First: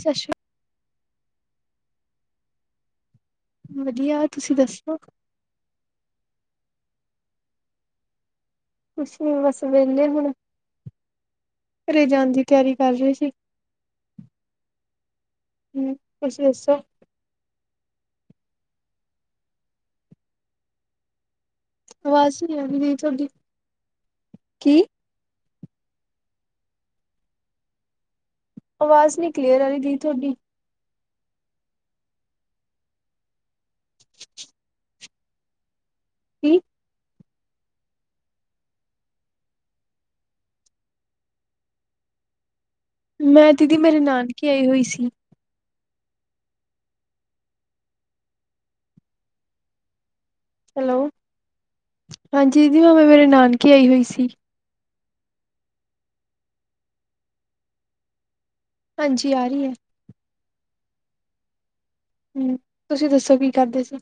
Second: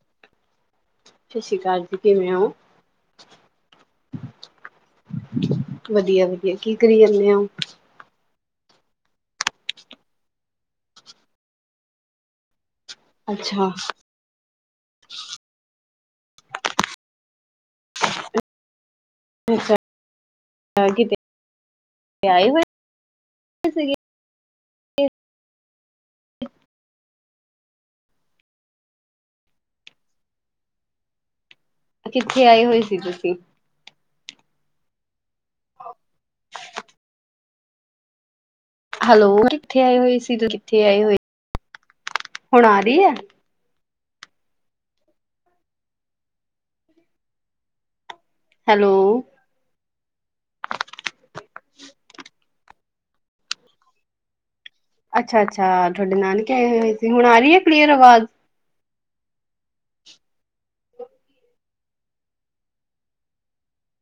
ਸਸ਼ ਸਤਿ ਸ਼੍ਰੀ ਅਕਾਲ ਜੀ ਕਿਵੇਂ ਓ? ਵੱਧੀਆ ਤੁਸੀਂ ਦੱਸੋ? ਵਧੀਆ-ਵਧੀਆ ਕੀ ਕਰੀ ਜਾਨੇ ਓ? ਕੁਛ ਨੀ ਬਸ ਵਿਹਲੇ ਹੁਣ, ਘਰੇ ਜਾਣ ਦੀ ਤਿਆਰੀ ਕਰ ਰਹੇ ਸੀ। ਅੱਛਾ! ਹਮਮ, ਤੁਸੀਂ ਦੱਸੋ? ਅੱਛਾ, ਕਿਤੇ ਆਵਾਜ਼ ਆਏ ਨੀ ਆ ਰਹੀ ਦੀਦੀ ਤੁਹਾਡੀ ਹੋਏ ਸੀਗੇ? ਕੀ ਆਵਾਜ਼ ਨਹੀਂ ਕਲੀਅਰ ਆ ਰਹੀ ਦੀਦੀ ਤੁਹਾਡੀ। ਕਿੱਥੇ ਆਏ ਹੋਈ ਸੀ ਤੁਸੀਂ। ਕੀ ਹੈਲੋ, ਕਿੱਥੇ ਆਏ ਹੋਏ ਸੀ ਕਿੱਥੇ ਆਏ ਹੋਏ? ਹੁਣ ਆ ਰਹੀ ਐ। ਮੈਂ ਦੀਦੀ ਮੇਰੇ ਨਾਨਕੇ ਆਈ ਹੋਈ ਸੀ। ਹੈਲੋ ਹੈਲੋ, ਹਾਂਜੀ ਦੀਦੀ ਮੈਂ ਮੇਰੇ ਨਾਨਕੇ ਆਈ ਹੋਈ ਸੀ। ਅੱਛਾ-ਅੱਛਾ ਤੁਹਾਡੇ ਨਾਨਕੇ ਆਏ ਹੋਏ ਸੀ ਹੁਣ ਆ ਰਹੀ ਹੈ ਕਲੀਅਰ ਆਵਾਜ਼। ਹਾਂਜੀ ਆ ਰਹੀ ਏ। ਹਮ ਤੁਸੀਂ ਦੱਸੋ ਕੀ ਕਰਦੇ ਸੀ?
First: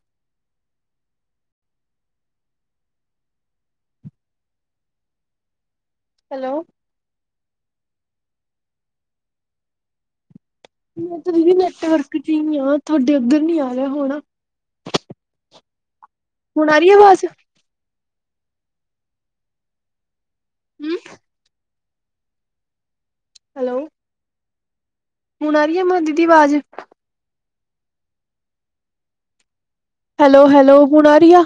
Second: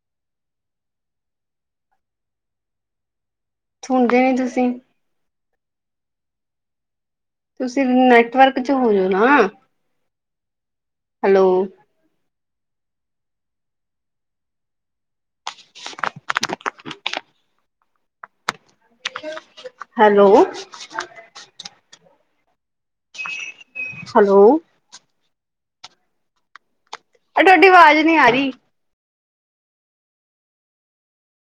ਸੁਣਦੇ ਨਹੀਂ ਤੁਸੀਂ ਹੈਲੋ ਤੁਸੀਂ ਨੈਟਵਰਕ 'ਚ ਹੋ ਜੋ ਨਾ। ਮੈਂ ਤੇ ਹੈਲੋ ਫੇਰ ਵੀ ਨੈਟਵਰਕ ਚ ਹੀ ਆ, ਤੁਹਾਡੇ ਉੱਧਰ ਨਹੀ ਆ ਰਿਹਾ ਹੋਣਾ। ਹੁਣ ਆ ਰਹੀ ਹੈ ਆਵਾਜ਼। ਹੈਲੋ ਹੂੰ ਹੈਲੋ ਹੈਲੋ ਹੁਣ ਆ ਰਹੀ ਮ ਦੀਦੀ ਆਵਾਜ਼। ਅ ਤੁਹਾਡੀ ਆਵਾਜ਼ ਨਹੀ ਆ ਰਹੀ। ਹੈਲੋ-ਹੈਲੋ ਹੁਣ ਆ ਰਹਿ ਆ।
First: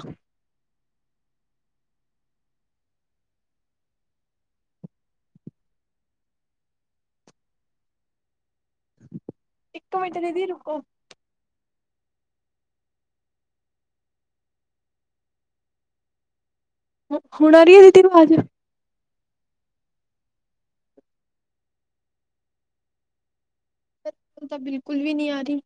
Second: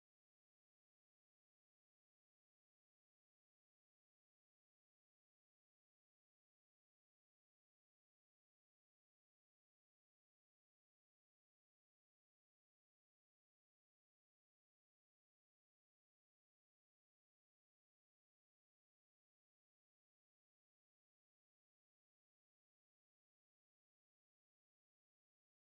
ਇੱਕ ਮਿੰਟ ਦੀਦੀ ਰੁਕੋ। ਹੁਣ ਆ ਰਹੀ ਹੈ ਦੀਦੀ ਆਵਾਜ਼ ਤਾਂ ਬਿਲਕੁਲ ਵੀ ਨਹੀਂ ਆ ਰਹੀ।